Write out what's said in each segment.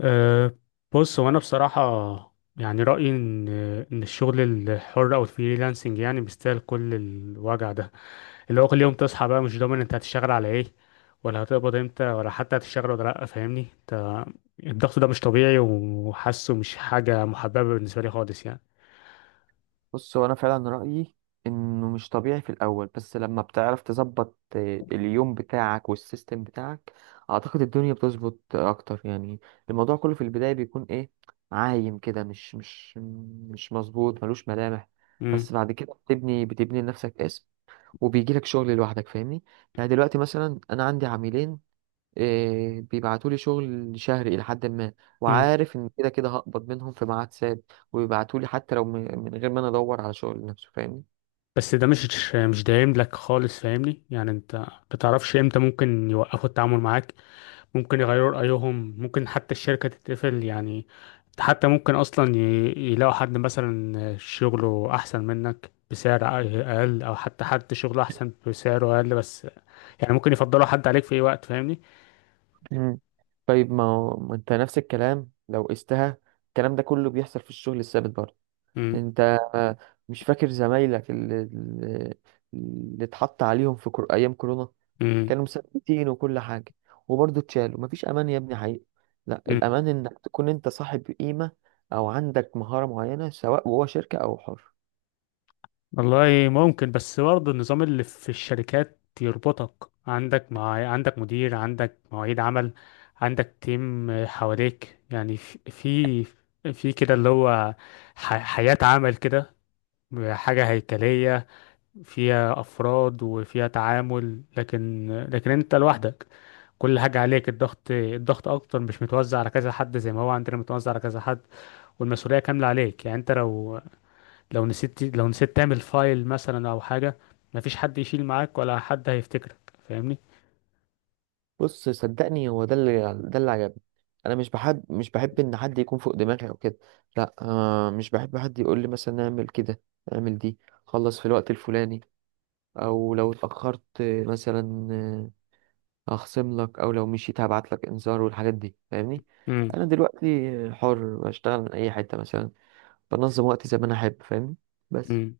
أه. بص هو انا بصراحه، يعني رايي ان الشغل الحر او الفريلانسنج يعني بيستاهل كل الوجع ده، اللي هو كل يوم تصحى بقى مش ضامن انت هتشتغل على ايه، ولا هتقبض امتى، ولا حتى هتشتغل ولا لا، فاهمني انت؟ الضغط ده مش طبيعي، وحاسه مش حاجه محببه بالنسبه لي خالص يعني. بص، هو انا فعلا رايي انه مش طبيعي في الاول، بس لما بتعرف تظبط اليوم بتاعك والسيستم بتاعك، اعتقد الدنيا بتظبط اكتر يعني. الموضوع كله في البدايه بيكون ايه، عايم كده، مش مظبوط، ملوش ملامح. امم. بس بعد كده بتبني بتبني لنفسك اسم، وبيجيلك شغل لوحدك، فاهمني؟ يعني دلوقتي مثلا انا عندي عميلين، إيه، بيبعتولي شغل شهري إلى حد ما، امم. وعارف إن كده كده هقبض منهم في ميعاد ثابت، وبيبعتولي حتى لو من غير ما أنا أدور على شغل نفسه، فاهمني؟ بس ده مش دايم لك خالص، فاهمني؟ يعني انت بتعرفش امتى ممكن يوقفوا التعامل معاك، ممكن يغيروا رأيهم، ممكن حتى الشركة تتقفل يعني. حتى ممكن أصلا يلاقوا حد مثلا شغله أحسن منك بسعر أقل، أو حتى حد شغله أحسن بسعره أقل بس. يعني ممكن يفضلوا حد عليك في أي وقت، فاهمني؟ مم. طيب ما أنت نفس الكلام لو قستها، الكلام ده كله بيحصل في الشغل الثابت برضه. مم. أنت آه، مش فاكر زمايلك اللي اتحط عليهم في أيام كورونا؟ مم. كانوا مثبتين وكل حاجة وبرضه اتشالوا، مفيش أمان يا ابني حقيقي. لا، مم. الأمان إنك تكون أنت صاحب قيمة أو عندك مهارة معينة، سواء جوه شركة أو حر. والله ممكن، بس برضه النظام اللي في الشركات يربطك، عندك مع عندك مدير، عندك مواعيد عمل، عندك تيم حواليك، يعني في في كده اللي هو حياة عمل كده، حاجة هيكلية فيها أفراد وفيها تعامل، لكن أنت لوحدك، كل حاجة عليك. الضغط أكتر، مش متوزع على كذا حد زي ما هو عندنا متوزع على كذا حد، والمسؤولية كاملة عليك. يعني أنت لو نسيت تعمل فايل مثلا أو حاجة، مفيش حد يشيل معاك ولا حد هيفتكرك، فاهمني؟ بص صدقني، هو ده اللي، ده اللي عجبني. أنا مش بحب، إن حد يكون فوق دماغي أو كده. لا مش بحب حد يقول لي مثلا اعمل كده، اعمل دي، خلص في الوقت الفلاني، أو لو اتأخرت مثلا هخصم لك، أو لو مشيت هبعت لك إنذار والحاجات دي، فاهمني؟ امم. أنا دلوقتي حر، بشتغل من أي حتة مثلا، بنظم وقتي زي ما انا احب، فاهمني؟ بس. امم.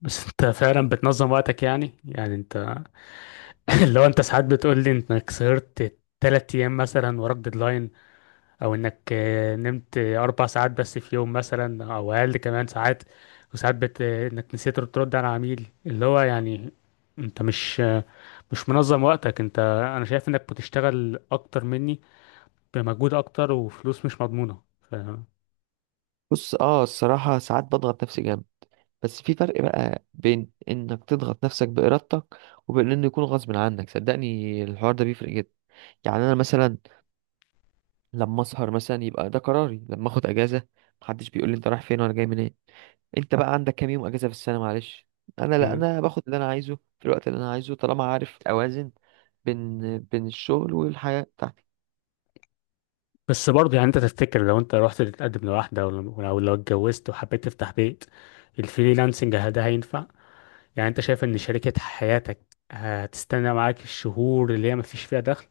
بس أنت فعلا بتنظم وقتك يعني أنت لو أنت ساعات بتقول لي إنك سهرت 3 أيام مثلا وراك ديدلاين، او انك نمت 4 ساعات بس في يوم مثلا او اقل كمان ساعات، وساعات بت... آه، انك نسيت ترد على عميل، اللي هو يعني انت مش منظم وقتك انت. انا شايف انك بتشتغل اكتر مني، بمجهود اكتر وفلوس مش مضمونة. بص الصراحة ساعات بضغط نفسي جامد، بس في فرق بقى بين انك تضغط نفسك بإرادتك وبين انه يكون غصب عنك. صدقني الحوار ده بيفرق جدا. يعني انا مثلا لما اسهر مثلا يبقى ده قراري، لما اخد اجازة محدش بيقول لي انت رايح فين ولا جاي منين، انت بقى عندك كام يوم اجازة في السنة معلش. انا لا، مم. انا باخد اللي انا عايزه في الوقت اللي انا عايزه، طالما عارف اوازن بين الشغل والحياة بتاعتي. بس برضه يعني انت تفتكر لو انت رحت تتقدم لواحدة، ولو لو لو اتجوزت وحبيت تفتح بيت، الفريلانسنج ده هينفع؟ يعني انت شايف ان شركة حياتك هتستنى معاك الشهور اللي هي مفيش فيها دخل؟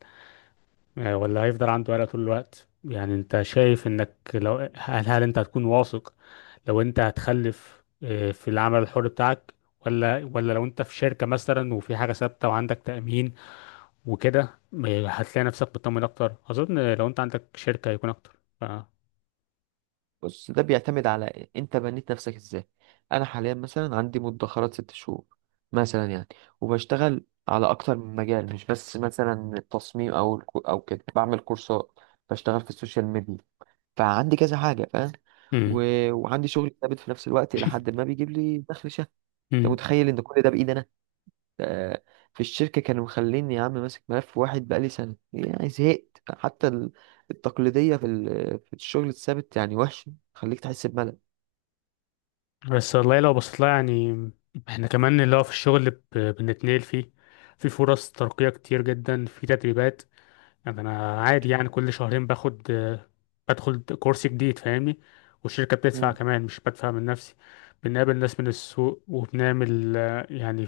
ولا هيفضل عنده قلق طول الوقت؟ يعني انت شايف انك لو هل انت هتكون واثق، لو انت هتخلف في العمل الحر بتاعك، ولا لو انت في شركة مثلا وفي حاجة ثابتة وعندك تأمين وكده، هتلاقي نفسك مطمن اكتر، اظن لو انت عندك شركة هيكون اكتر. بص ده بيعتمد على انت بنيت نفسك ازاي. انا حاليا مثلا عندي مدخرات ست شهور مثلا يعني، وبشتغل على اكتر من مجال، مش بس مثلا التصميم او او كده، بعمل كورسات، بشتغل في السوشيال ميديا، فعندي كذا حاجه، فاهم؟ مم. و... وعندي شغل ثابت في نفس الوقت الى حد ما، بيجيب لي دخل شهري. انت مم. متخيل ان كل ده بايدي انا؟ ده في الشركه كانوا مخليني يا عم ماسك ملف واحد بقالي سنه، يعني زهقت. حتى التقليديه في الشغل الثابت يعني وحش، خليك تحس بملل. بس والله لو بصيت لها يعني، احنا كمان اللي هو في الشغل بنتنقل فيه، في فرص ترقية كتير جدا، في تدريبات. يعني انا عادي، يعني كل شهرين باخد بدخل كورس جديد، فاهمني؟ والشركة بتدفع مم. كمان، مش بدفع من نفسي. بنقابل ناس من السوق، وبنعمل يعني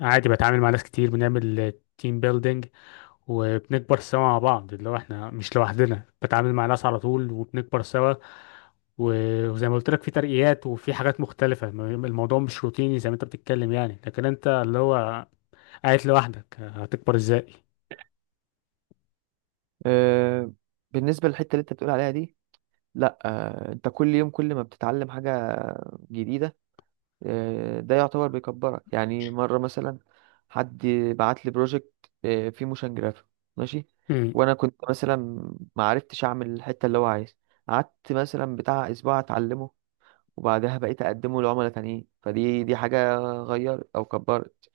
عادي، بتعامل مع ناس كتير، بنعمل تيم بيلدينج، وبنكبر سوا مع بعض، اللي هو احنا مش لوحدنا، بتعامل مع ناس على طول وبنكبر سوا. وزي ما قلت لك، في ترقيات وفي حاجات مختلفة، الموضوع مش روتيني زي ما انت بتتكلم يعني، لكن انت اللي هو قاعد لوحدك هتكبر ازاي؟ آه، بالنسبة للحتة اللي انت بتقول عليها دي، لا انت كل يوم كل ما بتتعلم حاجة جديدة ده يعتبر بيكبرك. يعني مرة مثلا حد بعت لي بروجكت فيه موشن جرافيك، ماشي، مم. وانا كنت مثلا ما عرفتش اعمل الحتة اللي هو عايز، قعدت مثلا بتاع اسبوع اتعلمه، وبعدها بقيت اقدمه لعملاء تانيين. فدي دي حاجة غيرت او كبرت.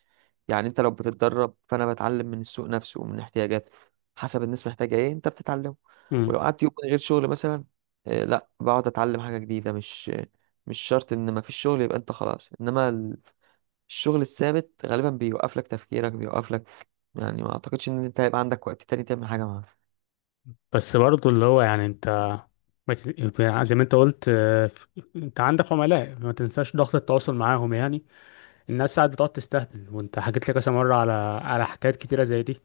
يعني انت لو بتتدرب، فانا بتعلم من السوق نفسه ومن احتياجاته، حسب الناس محتاجه ايه انت بتتعلمه. مم. ولو قعدت يوم من غير شغل مثلا، لا بقعد اتعلم حاجه جديده. مش شرط ان ما فيش شغل يبقى انت خلاص، انما الشغل الثابت غالبا بيوقف لك تفكيرك، بيوقف لك يعني، ما اعتقدش ان انت هيبقى عندك وقت تاني تعمل حاجه معاه. بس برضه اللي هو يعني انت ما ت- زي ما انت قلت، انت عندك عملاء، ما تنساش ضغط التواصل معاهم يعني. الناس ساعات بتقعد تستهبل، وانت حكيت لي كذا مرة على حكايات كتيرة زي دي.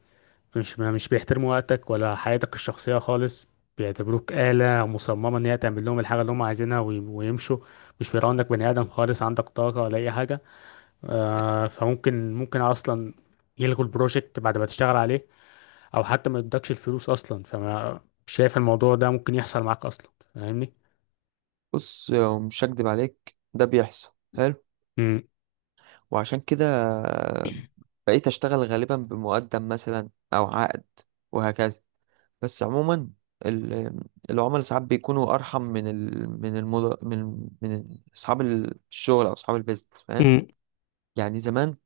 مش، مش بيحترموا وقتك ولا حياتك الشخصية خالص، بيعتبروك آلة مصممة ان هي تعمل لهم الحاجة اللي هم عايزينها ويمشوا. مش بيراعوا انك بني آدم خالص، عندك طاقة ولا أي حاجة. فممكن أصلا يلغوا البروجكت بعد ما تشتغل عليه، او حتى ما يدكش الفلوس اصلا، فما مش شايف الموضوع ده ممكن يحصل معاك اصلا، فاهمني؟ بص مش هكدب عليك، ده بيحصل. حلو. امم. وعشان كده آه، بقيت اشتغل غالبا بمقدم مثلا او عقد، وهكذا. بس عموما ال- العملاء ساعات بيكونوا ارحم من ال... من المد... من من اصحاب الشغل او اصحاب البيزنس، فاهم؟ امم. يعني زمان،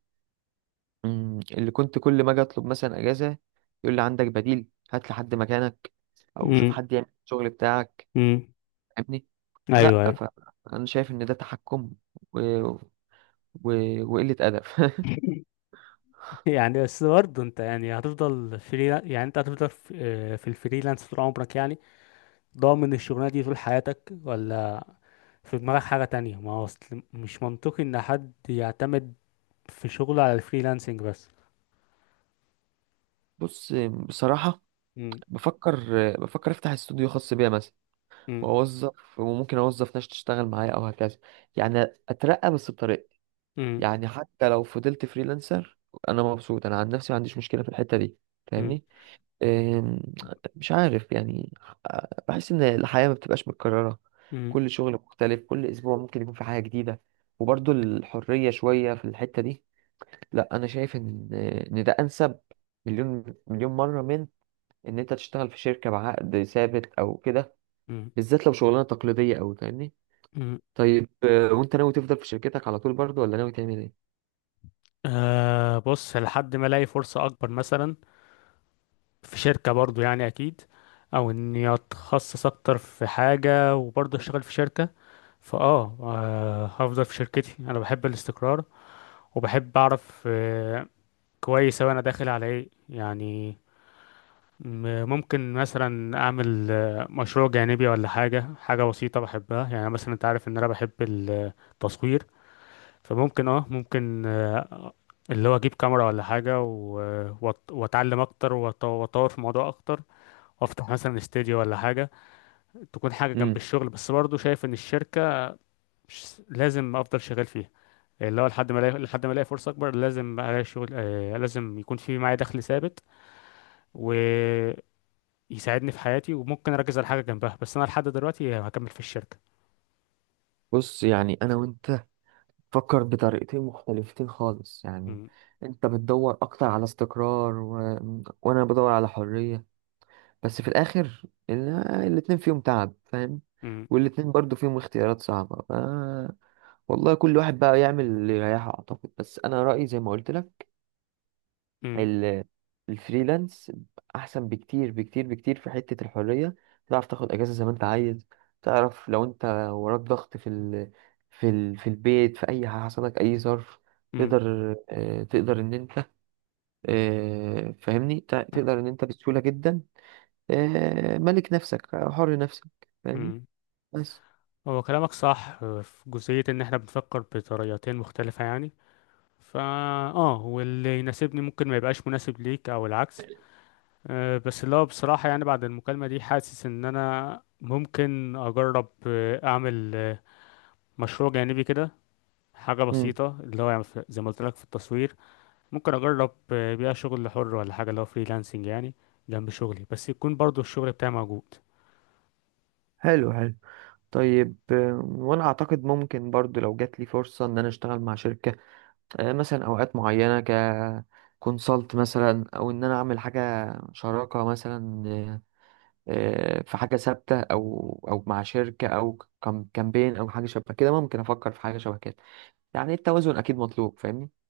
مم، اللي كنت كل ما اجي اطلب مثلا اجازه يقول لي عندك بديل، هات لي حد مكانك، او شوف امم. حد يعمل الشغل بتاعك، امم. فاهمني؟ ايوه، لا. ايوه. فانا شايف ان ده تحكم و... و... وقله ادب يعني بس برضه انت يعني هتفضل فري؟ يعني انت هتفضل في الفريلانس طول عمرك يعني؟ ضامن الشغلانه دي طول حياتك، ولا في دماغك حاجه تانية؟ ما هو أصل مش منطقي ان حد يعتمد في شغله على الفريلانسنج بس. بص، بصراحه، امم. بفكر، بفكر افتح استوديو خاص بيا مثلا، امم. واوظف، وممكن اوظف ناس تشتغل معايا او هكذا. يعني اترقى بس بطريقة، امم. يعني حتى لو فضلت فريلانسر، انا مبسوط انا عن نفسي، ما عنديش مشكلة في الحتة دي، امم. فاهمني؟ أم، مش عارف يعني، بحس ان الحياة ما بتبقاش متكررة. امم. كل شغل مختلف، كل اسبوع ممكن يكون في حاجة جديدة، وبرضو الحرية شوية في الحتة دي. لا، انا شايف ان ده انسب مليون مليون مرة من ان انت تشتغل في شركة بعقد ثابت او كده، امم. بالذات لو شغلانة تقليدية أوي، فاهمني؟ امم. طيب وانت ناوي تفضل في شركتك على طول برضه، ولا ناوي تعمل ايه؟ آه، بص لحد ما الاقي فرصه اكبر مثلا، في شركة برضو يعني أكيد، أو إني أتخصص أكتر في حاجة وبرضو أشتغل في شركة. فأه آه، هفضل في شركتي، أنا بحب الاستقرار، وبحب أعرف كويس أوي أنا داخل على إيه يعني. ممكن مثلا أعمل مشروع جانبي ولا حاجة، حاجة بسيطة بحبها، يعني مثلا أنت عارف إن أنا بحب التصوير. فممكن أه ممكن آه، اللي هو أجيب كاميرا ولا حاجة، وأتعلم أكتر، وأطور في الموضوع أكتر، افتح مثلا استوديو ولا حاجه، تكون حاجه جنب امم الشغل. بس برضه شايف ان الشركه مش لازم افضل شغال فيها، اللي هو لحد ما الاقي فرصه اكبر. لازم الاقي شغل، لازم يكون في معايا دخل ثابت ويساعدني في حياتي، وممكن اركز على حاجه جنبها. بس انا لحد دلوقتي هكمل في الشركه. بص، يعني انا وانت فكر بطريقتين مختلفتين خالص يعني، مم. انت بتدور اكتر على استقرار، و... وانا بدور على حرية. بس في الاخر ال- الاتنين فيهم تعب، فاهم؟ مم. والاتنين برضو فيهم اختيارات صعبة. ف... والله كل واحد بقى يعمل اللي يريحه اعتقد، بس انا رأيي زي ما قلت لك، مم. ال- الفريلانس احسن بكتير بكتير بكتير في حتة الحرية. تعرف تاخد اجازة زي ما انت عايز، تعرف لو انت وراك ضغط في البيت، في اي حاجة حصلك اي ظرف، مم. تقدر تقدر ان انت فاهمني، تقدر ان انت بسهولة جدا ملك نفسك، حر نفسك، فاهمني؟ مم. بس. هو كلامك صح، في جزئيه ان احنا بنفكر بطريقتين مختلفه يعني، فا اه واللي يناسبني ممكن ما يبقاش مناسب ليك او العكس. بس اللي هو بصراحة يعني بعد المكالمة دي، حاسس إن أنا ممكن أجرب أعمل مشروع جانبي كده، حاجة مم. بسيطة اللي هو يعني، زي ما قلت لك في التصوير. ممكن أجرب بيها شغل حر ولا حاجة، اللي هو فريلانسنج يعني، جنب شغلي، بس يكون برضو الشغل بتاعي موجود. حلو حلو. طيب وانا اعتقد ممكن برضو لو جات لي فرصة ان انا اشتغل مع شركة مثلا اوقات معينه، كونسلت مثلا، او ان انا اعمل حاجه شراكه مثلا، في حاجه ثابته او مع شركه، او كامبين، او حاجه شبه كده، ممكن افكر في حاجه شبه كده يعني. التوازن اكيد مطلوب، فاهمني؟